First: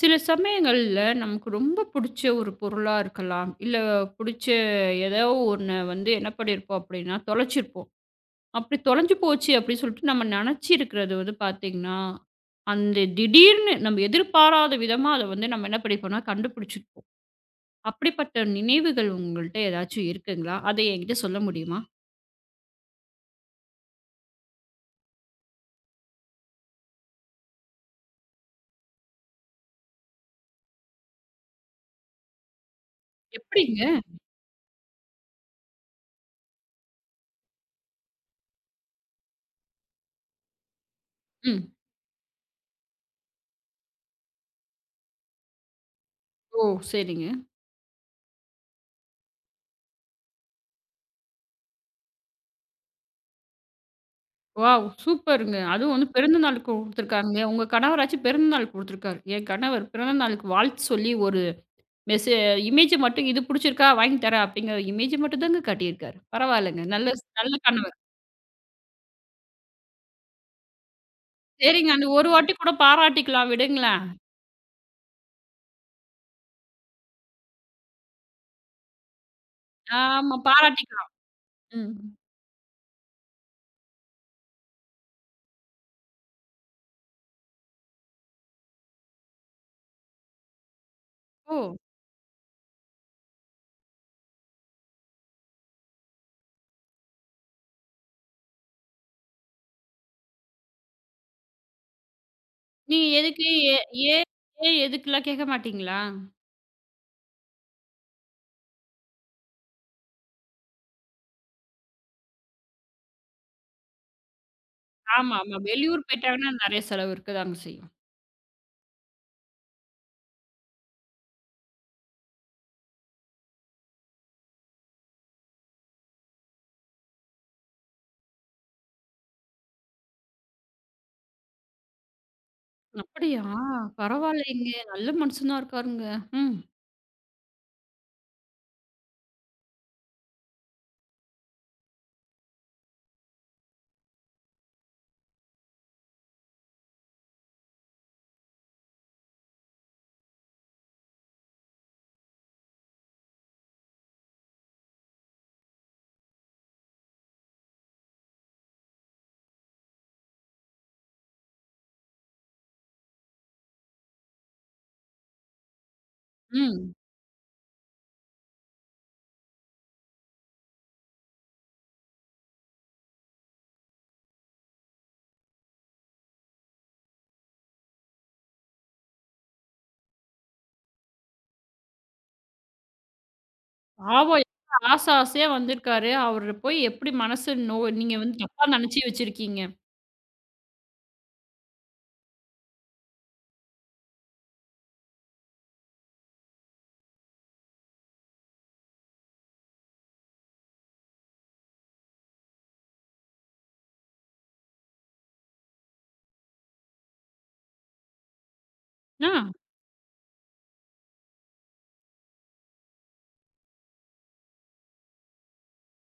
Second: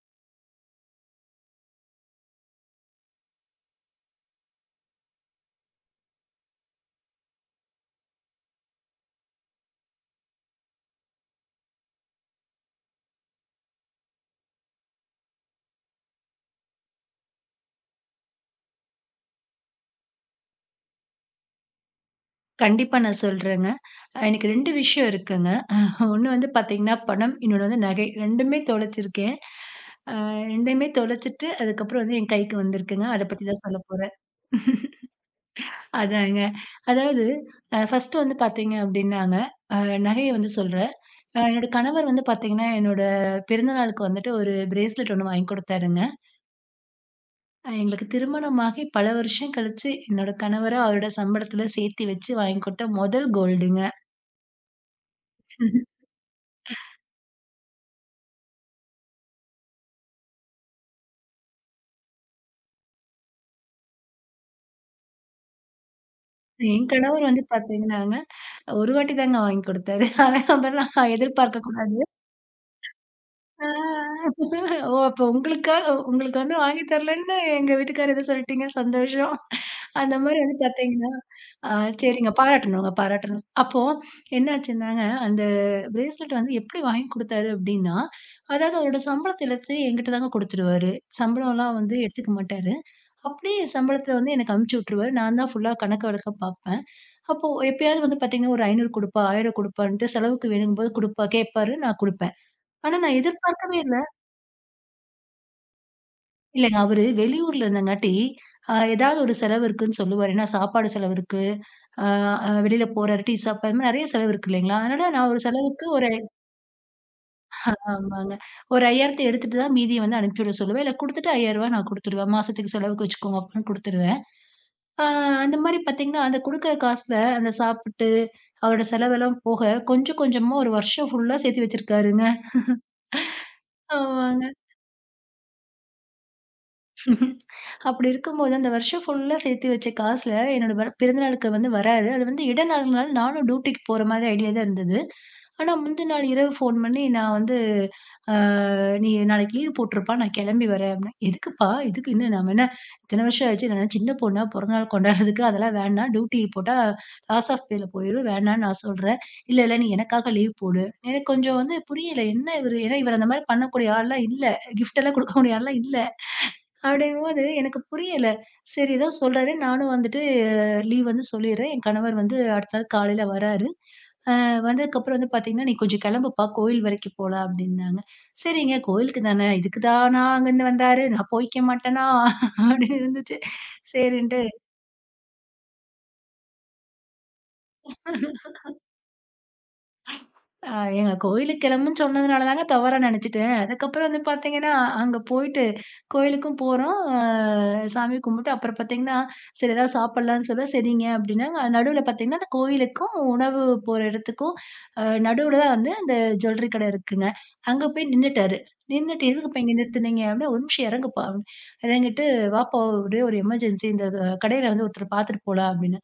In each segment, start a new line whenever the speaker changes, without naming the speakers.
சில சமயங்கள்ல நமக்கு ரொம்ப பிடிச்ச ஒரு பொருளா இருக்கலாம். இல்ல பிடிச்ச ஏதோ ஒண்ண வந்து என்ன பண்ணியிருப்போம் அப்படின்னா, தொலைச்சிருப்போம். அப்படி தொலைஞ்சு போச்சு அப்படின்னு சொல்லிட்டு நம்ம நெனச்சிருக்கிறது வந்து பார்த்தீங்கன்னா, அந்த திடீர்னு நம்ம எதிர்பாராத விதமா அத வந்து நம்ம என்ன பண்ணிப்போம்னா கண்டுபிடிச்சிருப்போம். அப்படிப்பட்ட நினைவுகள் உங்கள்ட்ட ஏதாச்சும் இருக்குங்களா? அத என்கிட்ட சொல்ல முடியுமா?
கண்டிப்பா நான் சொல்றேங்க. எனக்கு 2 விஷயம் இருக்குங்க. ஒண்ணு வந்து பார்த்தீங்கன்னா பணம், இன்னொன்னு வந்து நகை. 2மே தொலைச்சிருக்கேன். அ 2யுமே தொலைச்சிட்டு அதுக்கப்புறம் வந்து என் கைக்கு வந்திருக்குங்க. அத பத்தி தான் சொல்ல
எப்படிங்க?
போறேன். அதாங்க. அதாவது ஃபர்ஸ்ட்டு வந்து பார்த்தீங்க அப்டின்னாங்க, அ நகைய வந்து சொல்றேன். என்னோட
ம்.
கணவர் வந்து பார்த்தீங்கன்னா, என்னோட பிறந்த நாளுக்கு வந்துட்டு ஒரு பிரேஸ்லெட் ஒண்ணு வாங்கி குடுத்தாருங்க.
ஓ! சரிங்க.
எங்களுக்கு திருமணமாகி பல வருஷம் கழிச்சு, என்னோட கணவரு அவரோட சம்பளத்துல சேர்த்து வச்சு வாங்கி குடுத்த முதல் கோல்டுங்க.
வாவ்! சூப்பருங்க. அதுவும் வந்து பிறந்த நாளுக்கு குடுத்துருக்காங்களே, உங்க கணவராச்சும் பிறந்த நாளுக்கு குடுத்துருக்காரு. என் கணவர் பிறந்த நாளுக்கு வாழ்த்து சொல்லி ஒரு மெசே இமேஜ் மட்டும் இது புடிச்சிருக்கா வாங்கி தரேன் அப்படிங்கிற இமேஜ் மட்டும் தாங்க காட்டியிருக்காரு. பரவாயில்லங்க.
என்
நல்ல
கணவர் வந்து
நல்ல கணவர்.
பாத்தீங்கன்னாங்க, ஒரு வாட்டி தாங்க வாங்கி குடுத்தாரு. அதுக்கப்புறம் நான் எதிர்பார்க்க
சரிங்க.
கூடாது.
அந்த ஒரு வாட்டி கூட பாராட்டிக்கலாம் விடுங்களேன்.
ஆ ஓ! அப்ப உங்களுக்காக உங்களுக்கு வந்து வாங்கி தரலன்னு எங்க வீட்டுக்காரர் ஏதோ சொல்லிட்டீங்க. சந்தோஷம். அந்த
ஆமா
மாரி வந்து பாத்தீங்கன்னா,
பாராட்டிக்கலாம்.
ஆ
ம்.
சரிங்க. பாராட்டணுங்க, பாராட்டணும். அப்போ என்னாச்சுன்னாங்க, அந்த பிரேஸ்லெட் வந்து எப்படி வாங்கி குடுத்தாரு அப்படின்னா, அதாவது அவரோட சம்பளத்த எல்லாத்தையும் என்கிட்ட தாங்க குடுத்துருவாரு.
ஓ!
சம்பளம்லாம் வந்து எடுத்துக்க மாட்டாரு. அப்படியே சம்பளத்த வந்து எனக்கு அனுப்பிச்சு விட்டுருவாரு. நான் தான் ஃபுல்லா கணக்கு வழக்கா பாப்பேன். அப்போ எப்பயாவது வந்து பார்த்தீங்கன்னா, ஒரு 500 குடுப்பா, 1000 குடுப்பான்ட்டு செலவுக்கு வேணுங்கும்போது குடுப்பா கேட்பாரு. நான் குடுப்பேன். ஆனா
நீங்க
நான்
எதுக்கு
எதிர்பார்க்கவே
ஏ
இல்ல.
ஏன் ஏன் எதுக்குலாம் கேட்க மாட்டீங்களா?
இல்லங்க அவரு வெளியூர்ல இருந்தங்காட்டி, ஏதாவது ஒரு செலவு இருக்குன்னு சொல்லுவாரு. ஏன்னா சாப்பாடு செலவு இருக்கு. அ அ வெளியில போறாரு, டீ சாப்பாடு இது மாரி நெறைய செலவு இருக்கு இல்லைங்களா? அதனால நான்
ஆமா,
ஒரு
ஆமா.
செலவுக்கு
வெளியூர்
ஒரு
போயிட்டாங்கன்னா நெறைய செலவு இருக்கதாங்க செய்யும்.
ஆமாங்க. ஒரு 5000 எடுத்துட்டு தான் மீதிய வந்து அனுப்பிச்சு விட சொல்லுவேன். இல்ல குடுத்துட்டு ரூ. 5000 நான் குடுத்துருவேன். மாசத்துக்கு செலவுக்கு வச்சுக்கோங்க அப்படின்னு குடுத்துருவேன். ஆ அந்த மாரி பார்த்தீங்கன்னா, அந்த குடுக்குற காசுல அந்த சாப்பிட்டு, அவரோட செலவெல்லாம் போக கொஞ்சம் கொஞ்சமா ஒரு வருஷம் ஃபுல்லா சேர்த்து வச்சிருக்காருங்க.
அப்படியா?
ஆமாங்க.
பரவாயில்லைங்க. நல்ல மனுஷனா இருக்காருங்க. ம்,
அப்படி இருக்கும்போது, அந்த வருஷம் ஃபுல்லா சேர்த்து வச்ச காசுல என்னோட வர பிறந்தநாளுக்கு வந்து வராது. அது வந்து இடைநாள்னால நானும் டியூட்டிக்கு போற மாதிரி ஐடியா தான் இருந்தது. ஆனா, முந்தின நாள் இரவு ஃபோன் பண்ணி நான் வந்து, "ஆ நீ நாளைக்கு லீவ் போட்டுருப்பா, நான் கிளம்பி வரேன்" அப்படின்னா, "எதுக்குப்பா? இதுக்கு என்ன நம்ம என்ன இத்தன வருஷம் ஆச்சு, நான் என்ன சின்ன பொண்ணா பிறந்தநாள் கொண்டாடுறதுக்கு? அதெல்லாம் வேண்டாம். டியூட்டி போட்டா லாஸ் ஆஃப் பேல போயிரும். வேணாம்னு நான் சொல்றேன்." "இல்ல, நீ எனக்காக லீவ் போடு." எனக்கு கொஞ்சம் வந்து புரியல. என்ன இவரு ஏன்னா இவர் அந்த மாதிரி பண்ணக்கூடிய ஆள்லாம் இல்ல. கிஃப்ட் எல்லாம் கொடுக்கக்கூடிய ஆள்லாம் இல்ல.
ம்.
அப்படிங்கும்போது எனக்கு புரியல. சரி ஏதோ சொல்றாரு. நானும் வந்துட்டு லீவ் வந்து சொல்லிர்றேன். என் கணவர் வந்து அடுத்த நாள் காலையில வராரு. வந்ததுக்கப்புறம் வந்து பார்த்தீங்கன்னா, "நீ கொஞ்சம் கிளம்புப்பா, கோயில் வரைக்கும் போலாம்" அப்படின்னாங்க. "சரிங்க கோயிலுக்கு தானே, இதுக்கு தானா அங்கருந்து வந்தாரு, நான் போய்க்க மாட்டேனா?" அப்படின்னு இருந்துச்சு.
பாவம்
சரின்ட்டு
எவ்வளவு ஆசை ஆசையா வந்திருக்காரு. அவர போய் எப்படி மனசு நோ நீங்க வந்து தப்பா நெனச்சு வச்சிருக்கீங்க?
அ ஏங்க கோயிலுக்கு கிளம்புன்னு சொன்னதுனால தாங்க தவறா நெனச்சுட்டேன். அதுக்கப்புறம் வந்து பார்த்தீங்கன்னா, அங்க போயிட்டு கோயிலுக்கும் போறோம். சாமி கும்பிட்டு அப்புறம் பார்த்தீங்கன்னா, சரி ஏதாவது சாப்பிடலான்னு சொல்ல, சரிங்க அப்டின்னாங்க. நடுவுல பார்த்தீங்கன்னா, அந்த கோயிலுக்கும், உணவு போற இடத்துக்கும் நடுவுல தான் வந்து அந்த ஜுவல்லரி கடை இருக்குங்க. அங்க போய் நின்னுட்டாரு. நின்னுட்டு
ஆ.
"எதுக்குப்பா இங்க நிறுத்துனீங்க?" அப்டின்னா, "ஒரு நிமிஷம் இறங்குப்பா" அப்டின்னு இறங்கிட்டு, "வாப்பா ஒரே ஒரு எமர்ஜென்சி இந்த கடையில வந்து ஒருத்தர பார்த்துட்டு போலாம்" அப்டின்னு.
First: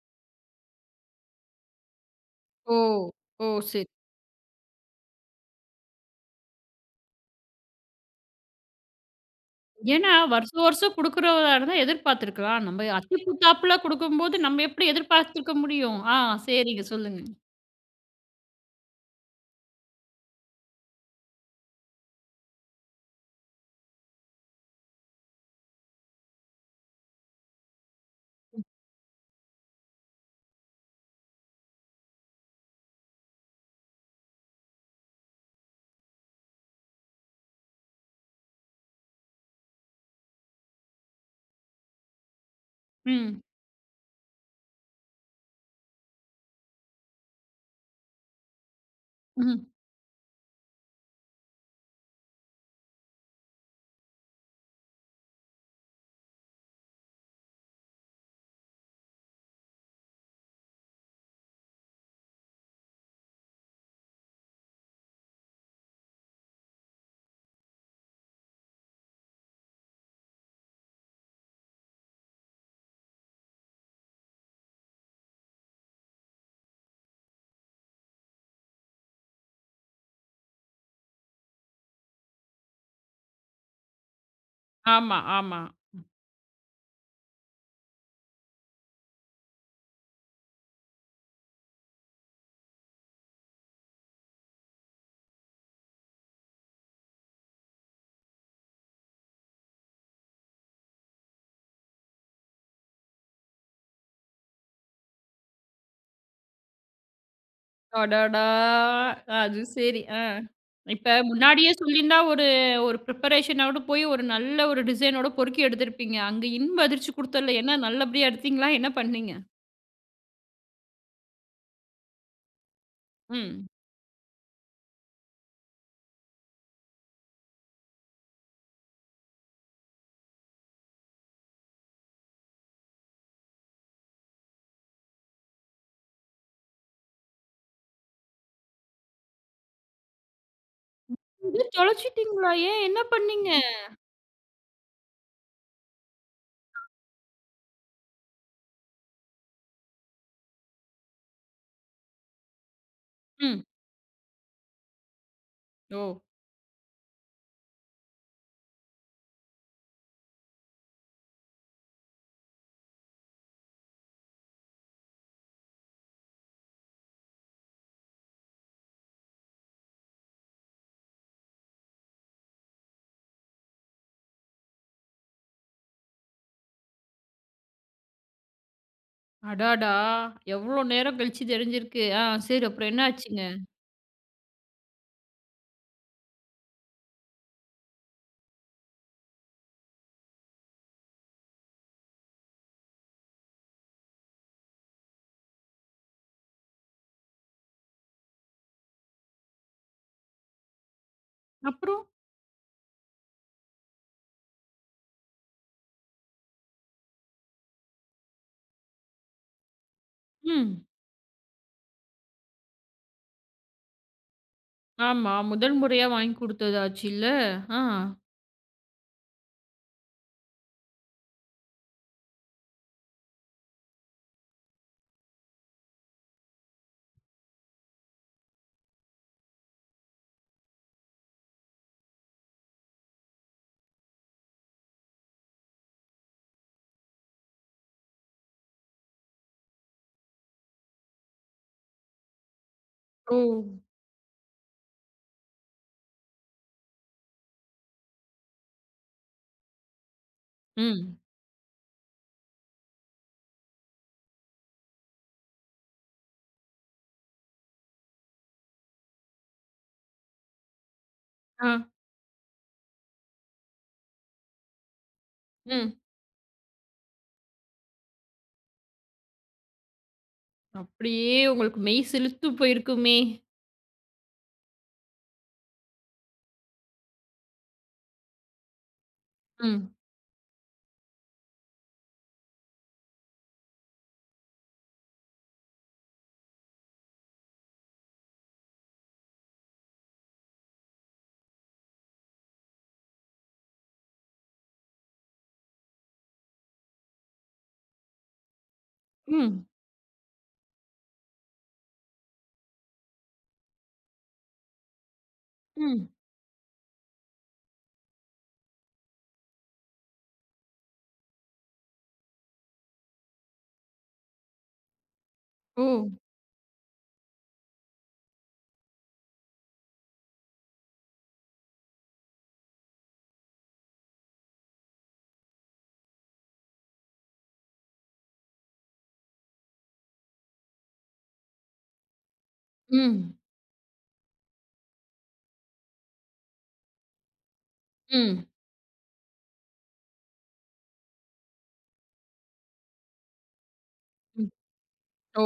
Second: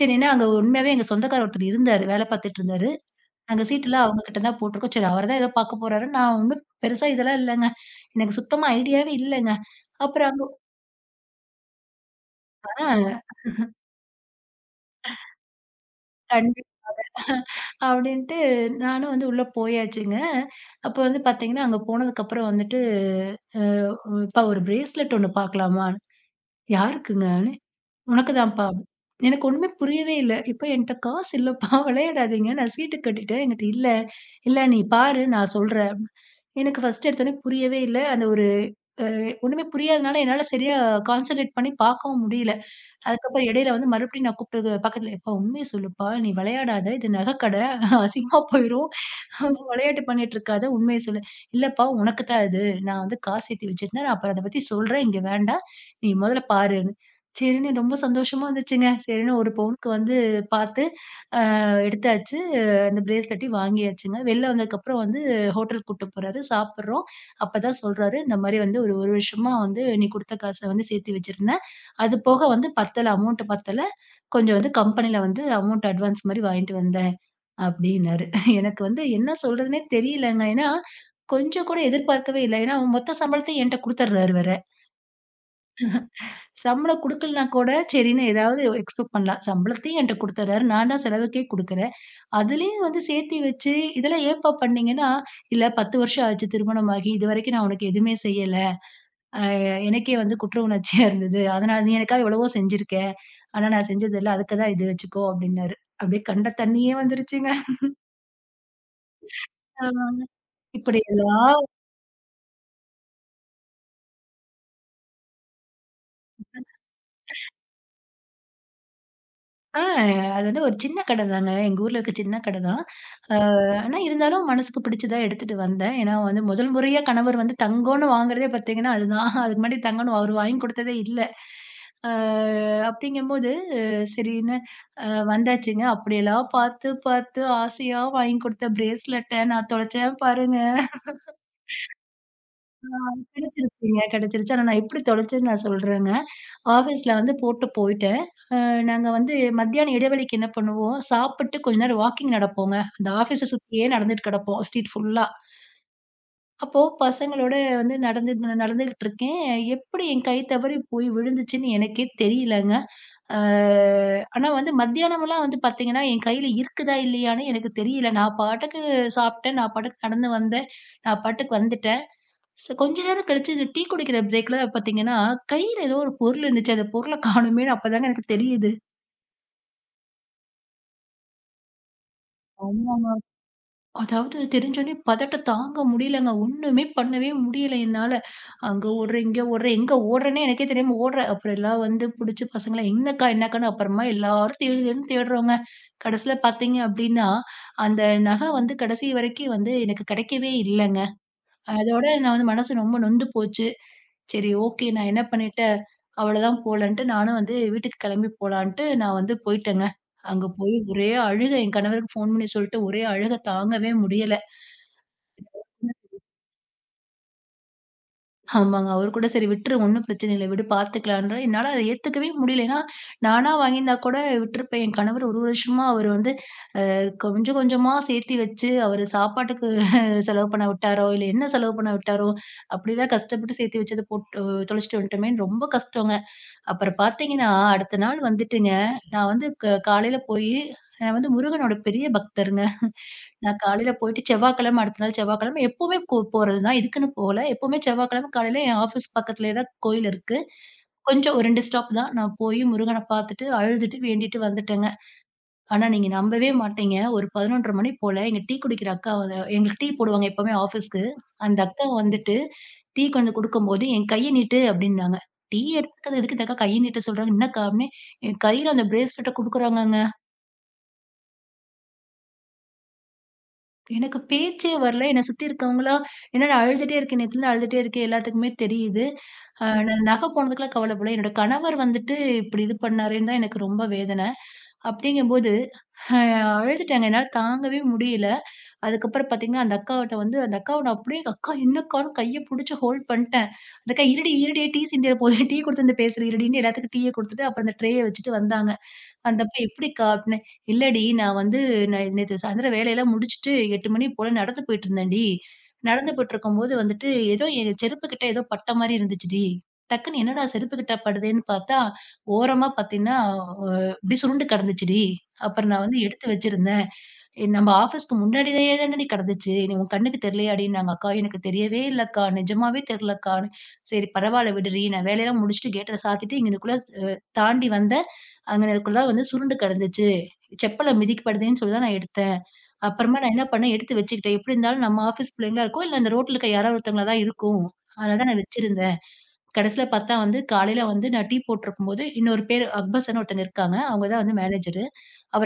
சரின்னா, அங்க உண்மையாவே எங்க சொந்தக்காரர் ஒருத்தர் இருந்தாரு. வேல பார்த்துட்டு
ஓ!
இருந்தாரு.
ஓ!
நாங்க
சரி.
சீட்டுலாம் அவங்க கிட்ட தான் போட்டுருக்கோம். சரி அவரு தான் ஏதோ பார்க்க போறாரு. நான் ஒண்ணும் பெருசா இதெல்லாம் இல்லங்க. எனக்கு சுத்தமா ஐடியாவே இல்லங்க.
ஏன்னா,
அப்புறம் அங்க
வருஷம் வருஷம் குடுக்குறவரா இருந்தா எதிர்பார்த்திருக்கலாம். நம்ம
ஆ
அத்திப்பூத்தாப்புல குடுக்கும்போது நம்ம எப்படி எதிர்பார்த்திருக்க முடியும்? ஆ
கண்டி
சரிங்க. சொல்லுங்க.
அப்படின்ட்டு நானும் வந்து உள்ள போயாச்சுங்க. அப்ப வந்து பார்த்தீங்கன்னா, அங்க போனதுக்கப்புறம் வந்துட்டு, "அப்பா ஒரு பிரேஸ்லெட் ஒண்ணு பார்க்கலாமா?" "யாருக்குங்கன்னு?" "உனக்கு தான்ப்பா." எனக்கு ஒண்ணுமே புரியவே இல்ல. "இப்ப என்ட்ட காசு இல்லப்பா விளையாடாதீங்க. நான் சீட்டு கட்டிட்டேன். என்கிட்ட இல்ல." "இல்ல நீ பாரு நான் சொல்றேன்." எனக்கு ஃபர்ஸ்ட் எடுத்தோனே புரியவே இல்ல. அந்த ஒரு அ ஒண்ணுமே புரியாதனால என்னால சரியா கான்சன்ட்ரேட் பண்ணி பார்க்கவும் முடியல.
ம்.
அதுக்கப்புறம் இடையில வந்து மறுபடியும் நான் கூப்பிட்டு பக்கத்துல, "எப்பா உண்மைய சொல்லுப்பா! நீ விளையாடாத. இது நகைக்கடை. அசிங்கமா போயிரும்.
ம்.
விளையாட்டு பண்ணிட்டு இருக்காத. உண்மைய சொல்லு." "இல்லப்பா உனக்கு தான் இது. நான் வந்து காசு சேர்த்து வச்சிருந்தேன். நான் அப்புறம் அத பத்தி சொல்றேன். இங்க வேண்டாம். நீ முதல்ல பாருன்னு." சரின்னு ரொம்ப சந்தோஷமா இருந்துச்சுங்க. சரின்னு ஒரு பவுனுக்கு வந்து பார்த்து எடுத்தாச்சு. அந்த பிரேஸ்லெட்டையும் வாங்கியாச்சுங்க. வெளில வந்ததுக்கப்புறம் வந்து ஹோட்டலுக்கு கூட்டு போறாரு. சாப்பிடுறோம். அப்பதான் சொல்றாரு, "இந்த மாரி வந்து ஒரு 1 வருஷமா வந்து நீ குடுத்த காச வந்து சேர்த்து வச்சிருந்தேன். அது போக வந்து பத்தல, அமௌண்ட் பத்தல. கொஞ்சம் வந்து கம்பெனில வந்து அமௌண்ட் அட்வான்ஸ் மாரி வாங்கிட்டு வந்தேன்." அப்படின்னாரு. எனக்கு வந்து என்ன சொல்றதுன்னே தெரியலங்க. ஏன்னா, கொஞ்சம் கூட எதிர்பார்க்கவே இல்ல. ஏன்னா, அவன் மொத்த சம்பளத்தையும் என்ட்ட குடுத்துர்றாரு வேற.
ஆமா, ஆமா.
சம்பளம் குடுக்கலனா கூட சரின்னு ஏதாவது எக்ஸ்பெக்ட் பண்ணலாம். சம்பளத்தையும் என்ட்ட குடுத்துர்றாரு. நான் தான் செலவுக்கே குடுக்குறேன். அதுலயும் வந்து சேர்த்தி வச்சு, இதெல்லாம் ஏன்ப்பா பண்ணீங்கன்னா, "இல்ல 10 வருஷம் ஆச்சு திருமணமாகி. இதுவரைக்கும் நான் உனக்கு எதுவுமே செய்யல. அ எனக்கே வந்து குற்ற உணர்ச்சியா இருந்தது. அதனால நீ எனக்காக எவ்வளவோ செஞ்சிருக்க. ஆனா நான் செஞ்சது இல்ல. அதுக்கு தான் இது வச்சுக்கோ" அப்டின்னாரு. அப்டியே கண்ல தண்ணியே வந்துருச்சுங்க.
அடடா! அது சரி. ஆ.
ஆமாங்க.
இப்ப
இப்படியெல்லாம்
முன்னாடியே சொல்லியிருந்தா ஒரு ஒரு ப்ரிப்பரேஷனோட போய் ஒரு நல்ல ஒரு டிசைனோட பொறுக்கி எடுத்திருப்பீங்க. அங்க இன்ப அதிர்ச்சி குடுத்தல்ல. என்ன நல்லபடியா எடுத்தீங்களா? என்ன பண்ணீங்க?
ஆ அது வந்து ஒரு சின்ன கடை தாங்க. எங்க ஊர்ல இருக்க சின்ன கடை தான். அ
ம்.
ஆனா இருந்தாலும் மனசுக்கு பிடிச்சதா எடுத்துட்டு வந்தேன். ஏன்னா வந்து முதல் முறையா கணவர் வந்து தங்கம்னு வாங்குறதே பார்த்தீங்கன்னா, அதுதான். அதுக்கு முன்னாடி தங்கம்னு அவரு வாங்கி கொடுத்ததே இல்ல. அ அப்படிங்கும்போது சரின்னு அ வந்தாச்சுங்க. அப்படியெல்லாம் பார்த்து, பார்த்து ஆசையா வாங்கி கொடுத்த பிரேஸ்லெட்ட நான் தொலைச்சேன் பாருங்க.
இது தொலைச்சிட்டீங்களா? ஏன் என்ன பண்ணீங்க?
கிடைச்சிருச்சுங்க, கிடைச்சிருச்சு. ஆனா நான் எப்படி தொலைச்சேன்னு நான் சொல்றேங்க. ஆஃபீஸ்ல வந்து போட்டு போயிட்டேன். நாங்க வந்து மத்தியான இடைவெளிக்கு என்ன பண்ணுவோம், சாப்பிட்டு கொஞ்ச நேரம் வாக்கிங் நடப்போங்க. அந்த ஆஃபீஸ
ம்.
சுத்தியே நடந்துட்டு கிடப்போம், ஸ்ட்ரீட் ஃபுல்லா.
ஓ!
அப்போ பசங்களோட வந்து நடந்து நடந்துகிட்டு இருக்கேன். எப்படி என் கை தவறி போய் விழுந்துச்சுன்னு எனக்கே தெரியலங்க. அ ஆனா வந்து மத்தியானம்லாம் வந்து பார்த்தீங்கன்னா, என் கையில இருக்குதா இல்லையான்னு எனக்கு தெரியல. நான் பாட்டுக்கு சாப்பிட்டேன், நான் பாட்டுக்கு நடந்து வந்தேன், நான் பாட்டுக்கு வந்துட்டேன். சோ கொஞ்ச நேரம் கழிச்சு இந்த டீ குடிக்கிற பிரேக்ல பார்த்தீங்கன்னா, கையில ஏதோ ஒரு பொருள் இருந்துச்சு. அந்த பொருள காணுமேன்னு அப்பதாங்க எனக்கு தெரியுது.
அடாடா! எவ்ளோ நேரம் கழிச்சு தெரிஞ்சிருக்கு. ஆ சரி அப்புறம் என்ன
ஆமா
ஆச்சுங்க?
அதாவது தெரிஞ்சோனே பதட்டம் தாங்க முடியலங்க. ஒண்ணுமே பண்ணவே முடியல என்னால. அங்க ஓடுறேன், இங்க ஓடுறேன், எங்க ஓடுறேன்னே எனக்கே தெரியாம ஓடுறேன். அப்புறம் எல்லாம் வந்து புடிச்சு பசங்கள என்னக்கா, என்னக்கான்னு அப்புறமா எல்லாரும் தேடு தேடுன்னு தேடுறோங்க. கடைசில பார்த்தீங்க அப்டின்னா, அந்த நகை வந்து கடைசி வரைக்கும் வந்து எனக்கு கிடைக்கவே இல்லங்க. அதோட
அப்புறம்?
நான் வந்து மனசு ரொம்ப நொந்து போச்சு. சரி ஓகே நான் என்ன பண்ணிட்டேன், அவ்வளதான் போலன்ட்டு நானும் வந்து வீட்டுக்கு கிளம்பி போலான்ட்டு நான் வந்து போயிட்டேங்க. அங்க போய்
ம்.
ஒரே அழுக. என் கணவருக்கு ஃபோன் பண்ணி சொல்லிட்டு ஒரே அழுக தாங்கவே முடியல.
ஆமா. முதல் முறையா வாங்கி குடுத்ததாச்சுல்ல. ஆ.
ஆமாங்க. அவரு கூட சரி விட்டுரு ஒண்ணும் பிரச்சனை இல்ல விடு பார்த்துக்கலான்றாரு. என்னால அத ஏத்துக்கவே முடியல. ஏன்னா, நானா வாங்கியிருந்தா கூட விட்டுருப்பேன். என் கணவர் 1 வருஷமா அவரு வந்து கொஞ்சம் கொஞ்சமா சேர்த்தி வச்சு, அவரு சாப்பாட்டுக்கு செலவு பண்ண விட்டாரோ, இல்ல என்ன செலவு பண்ண விட்டாரோ, அப்படிலாம் கஷ்டப்பட்டு சேர்த்து வச்சத போட்டு தொலைச்சுட்டு வந்துட்டோமேன்னு ரொம்ப கஷ்டங்க. அப்புறம் பார்த்தீங்கன்னா, அடுத்த நாள் வந்துட்டுங்க, நான் வந்து காலையில போயி நான் வந்து முருகனோட பெரிய பக்தருங்க.
ஓ!
நான் காலையில போயிட்டு செவ்வாய்க்கிழமை அடுத்த நாள் செவ்வாய்க்கிழமை எப்பவுமே கோ போறது தான். இதுக்குன்னு போல. எப்பவுமே செவ்வாய்க்கிழமை காலையில என் ஆஃபீஸ் பக்கத்திலேயே தான் கோயில் இருக்கு.
ம்.
கொஞ்சம் ஒரு 2 ஸ்டாப் தான். நான் போய் முருகன பார்த்துட்டு, அழுதுட்டு, வேண்டிட்டு வந்துட்டேங்க. ஆனா நீங்க நம்பவே மாட்டீங்க. ஒரு 11:30 மணி போல எங்க டீ குடிக்கிற அக்கா வ எங்களுக்கு டீ போடுவாங்க எப்பவுமே ஆஃபீஸ்க்கு. அந்த
ஆ.
அக்கா வந்துட்டு டீ கொண்டு குடுக்கும்போது, "என் கைய நீட்டு" அப்படின்னாங்க. டீ
ம்.
எடுத்துக்கறது எதுக்கு இந்த அக்கா கைய நீட்ட சொல்றாங்க? என்னக்கா? அப்படின்னு என் கையில அந்த பிரேஸ்லெட்ட குடுக்குறாங்கங்க.
அப்படியே உங்களுக்கு மெய் சிலுத்து போயிருக்குமே!
எனக்கு பேச்சே வரல. என்ன சுத்தி இருக்கவங்கலாம், "என்னடா அழுதுட்டே இருக்க, நேத்துலருந்து அழுதுட்டே இருக்க, எல்லாத்துக்குமே தெரியுது.
ம்.
நான் நகை போனதுக்குலாம் கவலைப்படல. என்னோட கணவர் வந்துட்டு இப்டி இது பண்ணாரேன்னு தான் எனக்கு ரொம்ப வேதனை." அப்டிங்கும்போது அ அழுதுட்டேங்க. என்னால தாங்கவே முடியல. அதுக்கப்புறம் பாத்தீங்கன்னா, அந்த அக்காட்ட வந்து அந்த அக்காவ நான் அப்டியே "அக்கா என்னக்கான்னு" கைய புடிச்சு ஹோல்ட் பண்ட்டேன். அந்த அக்கா "இருடி, டீ சிந்திற போது, டீ குடுத்து வந்து பேசுறேன் இருடின்னு" எல்லாத்துக்கும் டீய குடுத்துட்டு, அப்புறம் அந்த ட்ரேய வச்சுட்டு வந்தாங்க. அந்த அப்பா
ம்.
எப்படிக்கா? அப்டின்னேன். இல்லடி நான் வந்து நான் நேத்து சாயந்தரம் வேலையெல்லாம் முடிச்சுட்டு 8 மணி போல நடந்து போயிட்டுருந்தேன்டி.
ம்.
நடந்து போயிட்டுருக்கும்போது வந்துட்டு ஏதோ என் செருப்பு கிட்ட ஏதோ பட்ட மாரி இருந்துச்சுடி. டக்குன்னு என்னடா செருப்பு கிட்ட படுதேன்னு பார்த்தா, ஓரமா பார்த்தீங்கன்னா, அ இப்டி சுருண்டு கிடந்துச்சுடி. அப்புறம் நான்
ஓ!
வந்து எடுத்து வச்சிருந்தேன். நம்ம ஆஃபீஸ்க்கு முன்னாடி தானடி கிடந்துச்சு. "நீ உன் கண்ணுக்கு தெரியலையாடின்னாங்க." அக்கா எனக்கு தெரியவே இல்லக்கா. நிஜமாவே தெரியலக்கான்னு. சரி பரவால்ல விடுடி. நான் வேலையெல்லாம் முடிச்சுட்டு கேட்ட சாத்திட்டு இங்கனக்குள்ள அ தாண்டி வந்தேன். அங்க எனக்குள்ள வந்து சுருண்டு கிடந்துச்சு. செப்பல மிதிப்படுதேன்னு சொல்லி தான் நான் எடுத்தேன். அப்புறமா நான்
ம்.
என்ன பண்ணேன், எடுத்து வச்சுக்கிட்டேன். எப்படி இருந்தாலும் நம்ம ஆஃபீஸ் பிள்ளைங்களா இருக்கும். இல்ல அந்த ரோட்ல இருக்க யாராவது ஒருத்தவங்களா தான் இருக்கும். அதனால தான் நான்
ம்.
வச்சிருந்தேன். கடைசியில பார்த்தா வந்து காலையில வந்து நான் டீ போட்டிருக்கும்போது, இன்னொரு பேரு அக்பர்ஸ்ன்னு ஒருத்தங்க இருக்காங்க. அவங்க தான் வந்து
ம்.
மேனேஜரு.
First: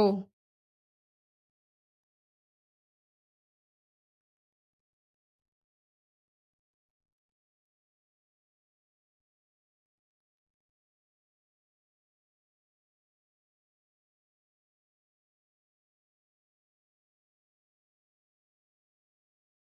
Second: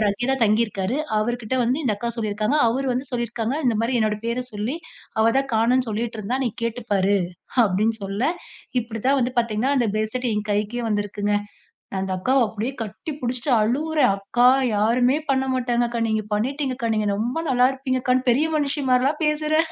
ஓ!
அங்கேயே தான் தங்கியிருக்காரு. அவர்கிட்ட வந்து இந்த அக்கா சொல்லியிருக்காங்க. அவரு வந்து சொல்லியிருக்காங்க, இந்த மாரி என்னோட பேர சொல்லி, அவ தான் காணோம்ன்னு சொல்லிட்டு இருந்தா, நீ கேட்டுப்பாரு அப்படின்னு சொல்ல, இப்படித்தான் வந்து பார்த்தீங்கன்னா, அந்த பிரேஸ்லெட் என் கைக்கே வந்திருக்குங்க. நான் அந்த அக்காவ அப்படியே கட்டி புடிச்சுட்டு அழுவுறேன். "அக்கா யாருமே பண்ண மாட்டாங்கக்கா. நீங்க பண்ணிட்டீங்கக்கா. நீங்க ரொம்ப நல்லா இருப்பீங்கக்கான்னு" பெரிய மனுஷி மாரிலாம் பேசுறேன்.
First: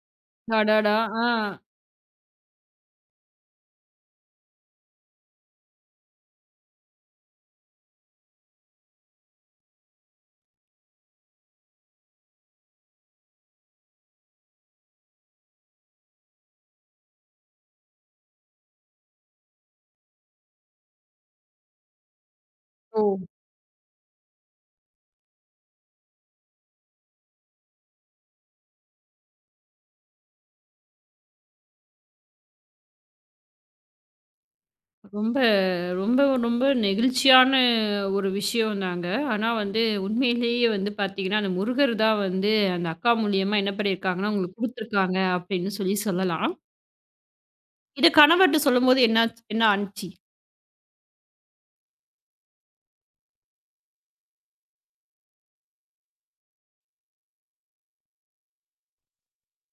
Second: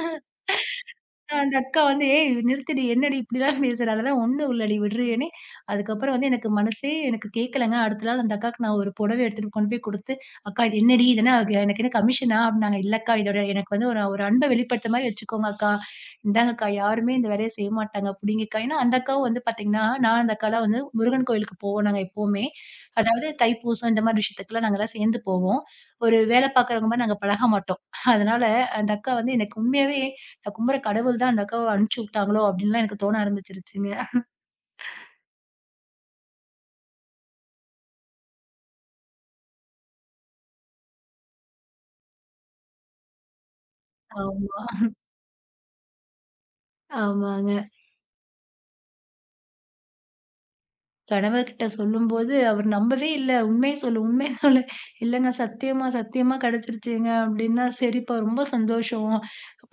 அடாடா! ஆ.
அந்த அக்கா வந்து, "ஏய் நிறுத்துடி, என்னடி இப்படிலாம் பேசுற?" அதெல்லாம் ஒண்ணும் இல்லடி விடுறியேன்னு, அதுக்கப்புறம் வந்து எனக்கு மனசே எனக்கு கேட்கலங்க. அடுத்த நாள் அந்த அக்காக்கு நான் ஒரு புடவை எடுத்துட்டு கொண்டு போய் குடுத்து, "அக்கா இது என்னடி? இது என்ன எனக்கு என்ன கமிஷனா?" அப்படின்னாங்க. "இல்லக்கா இதோட எனக்கு வந்து ஒரு ஒரு அன்ப வெளிப்படுத்த மாரி வச்சுக்கோங்க அக்கா. இந்தாங்கக்கா யாருமே இந்த வேலைய செய்ய மாட்டாங்க. புடிங்கக்கா." ஏன்னா அந்த அக்காவும் வந்து பார்த்தீங்கன்னா, நான் அந்த அக்காலாம் வந்து முருகன் கோயிலுக்கு போவோம் நாங்க எப்பவுமே.
ஓ!
அதாவது தைப்பூசம் இந்த மாரி விஷயத்துக்குலாம் நாங்கலாம் சேர்ந்து போவோம். ஒரு வேலை பார்க்குறவங்க மாரி நாங்க பழக மாட்டோம். அதனால அந்த அக்கா வந்து எனக்கு உண்மையாவே நான் கும்புற கடவுள் தான் அந்த அக்காவ அனுப்பிச்சு விட்டாங்களோ! அப்டின்லாம் எனக்கு தோண ஆரம்பிச்சுருச்சுங்க.
ரொம்ப ரொம்ப ரொம்ப நெகிழ்ச்சியான ஒரு விஷயம்தாங்க. ஆனா வந்து உண்மையிலேயே வந்து பார்த்தீங்கன்னா, அந்த முருகர் தான் வந்து அந்த அக்கா மூலியமா என்ன பண்ணியிருக்காங்கன்னா, உங்களுக்கு
ஆமா.
குடுத்துருக்காங்க அப்படின்னு சொல்லி சொல்லலாம்.
ஆமாங்க.
இத கணவர்ட்ட சொல்லும்போது என்னாச்சு என்ன ஆனுச்சு?
கணவர்கிட்ட சொல்லும்போது அவர் நம்பவே இல்ல. உண்மைய சொல்லு, உண்மைய சொல்லு. இல்லங்க சத்தியமா, சத்தியமா கிடைச்சிருச்சுங்க அப்டின்னா, சரிப்பா ரொம்ப சந்தோஷம்.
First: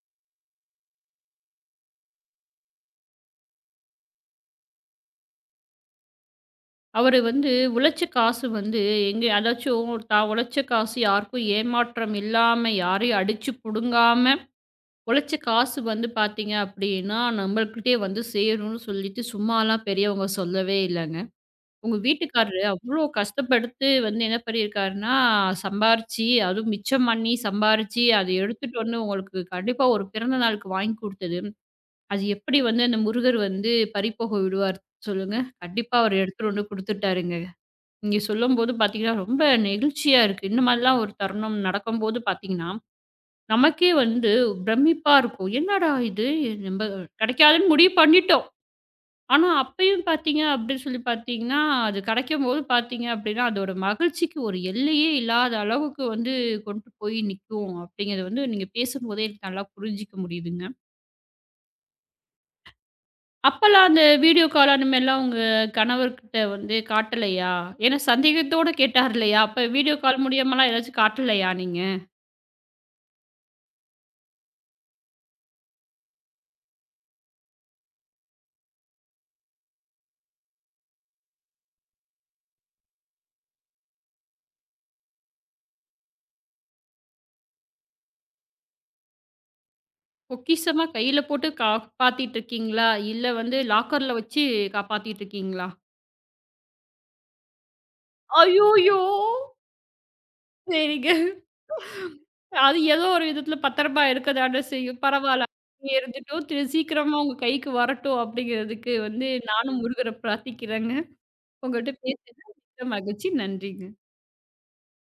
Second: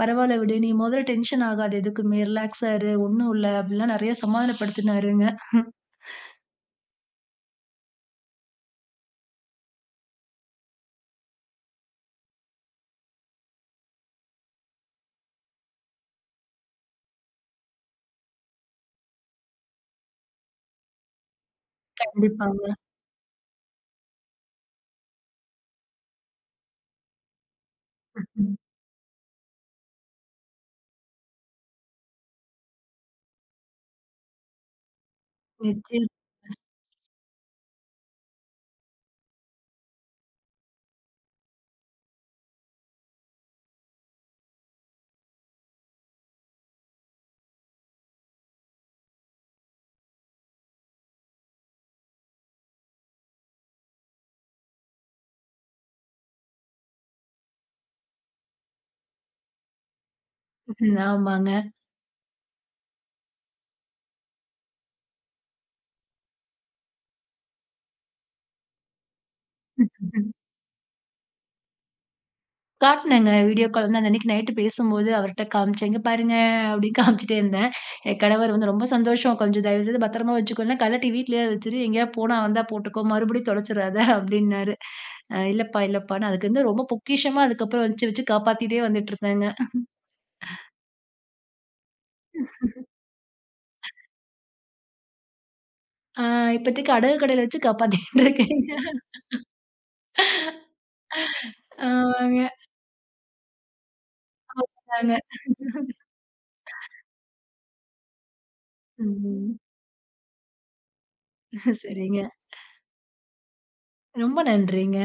பரவால்ல விடு. நீ மொதல்ல டென்ஷன் ஆகாத எதுக்குமே. ரிலாக்ஸா இரு. ஒண்ணும் இல்ல அப்டிலாம் நெறைய சமாதானப்படுத்தினாருங்க.
அவரு வந்து உழைச்ச காசு வந்து எங்க அதாச்சும் தான் உழைச்ச காசு யாருக்கும் ஏமாற்றம் இல்லாம, யாரையும் அடிச்சு புடுங்காம, உழைச்ச காசு வந்து பார்த்தீங்க அப்படின்னா, நம்மள்கிட்டயே வந்து சேரும்னு சொல்லிட்டு சும்மாலாம் பெரியவங்க சொல்லவே இல்லங்க. உங்க வீட்டுக்காரரு
கண்டிப்பாங்க.
அவ்ளோ கஷ்டப்படுத்து வந்து என்ன பண்ணியிருக்காருன்னா, சம்பாரிச்சு, அதுவும் மிச்சம் பண்ணி சம்பாரிச்சு, அத எடுத்துட்டு வந்து உங்களுக்கு கண்டிப்பா ஒரு பிறந்த நாளுக்கு வாங்கி குடுத்தது, அது எப்படி வந்து அந்த முருகர் வந்து பறிபோக விடுவார் சொல்லுங்க? கண்டிப்பா
நிச்சயம்.
அவரு எடுத்துட்டு வந்து குடுத்துட்டாருங்க. நீங்க சொல்லும்போது பார்த்தீங்கன்னா, ரொம்ப நெகிழ்ச்சியா இருக்கு. இந்த மாதிரிலாம் ஒரு தருணம் நடக்கும்போது பார்த்தீங்கன்னா, நமக்கே வந்து பிரமிப்பா இருக்கும். என்னடா இது! நம்ப கிடைக்காதுன்னு முடிவு பண்ணிட்டோம். ஆனா, அப்பயும் பார்த்தீங்க அப்படின்னு சொல்லி பார்த்தீங்கன்னா, அது கெடைக்கும்போது பார்த்தீங்க அப்படின்னா, அதோட மகிழ்ச்சிக்கு ஒரு எல்லையே இல்லாத அளவுக்கு வந்து கொண்டு போய் நிக்கும். அப்படிங்கிறது வந்து நீங்க பேசும்போதே எனக்கு நல்லா புரிஞ்சுக்க முடியுதுங்க.
ஆமாங்க.
அப்பலாம் அந்த வீடியோ கால் அந்த மாரிலாம் உங்க கணவர்கிட்ட வந்து காட்டலையா? ஏன்னா சந்தேகத்தோட கேட்டார் இல்லையா? அப்ப வீடியோ கால் மூலியமாலாம் ஏதாச்சும் காட்டலையா நீங்க?
காட்னேங்க. வீடியோ கால் வந்து அன்னன்னைக்கு நைட்டு பேசும்போது அவர்ட்ட காமிச்சேன். "இங்க பாருங்க" அப்படின்னு காமிச்சுட்டே இருந்தேன். என் கணவர் வந்து "ரொம்ப சந்தோஷம். கொஞ்சம் தயவு செய்து பத்திரமா வச்சுக்கோ. இல்லனா கழட்டி வீட்லயே வச்சுரு. எங்கேயாவது போனா வந்தா போட்டுக்கோ. மறுபடியும் தொலைச்சிடாத" அப்படின்னாரு. "இல்லப்பா, இல்லப்பா" ன்னு அதுக்கு வந்து ரொம்ப பொக்கிஷமா அதுக்கப்புறம் வச்சு வச்சு காப்பாத்திட்டே வந்துட்டு இருந்தேங்க.
பொக்கிஷமா கையில போட்டு காப்பாத்திட்டு இருக்கீங்களா? இல்ல வந்து லாக்கர்ல வச்சு காப்பாத்திட்டு இருக்கீங்களா?
அ இப்போதைக்கு அடகு கடையில வச்சு காப்பாத்திட்டு இருக்கேங்க.
ஐயோயோ! சரிங்க.
ஆமாங்க.
அது ஏதோ ஒரு விதத்துல பத்திரமா இருக்கதான செய்யும்.
ஆங்க.
பரவால்ல. அங்க இருந்துட்டும், திரு சீக்கிரமா உங்க கைக்கு வரட்டும் அப்படிங்கிறதுக்கு வந்து
ம்.
நானும் முருகர பிரார்த்திக்கிறேங்க. உங்கள்ட்ட
சரிங்க.
பேசியது மிக்க மகிழ்ச்சி. நன்றிங்க.
ரொம்ப நன்றிங்க.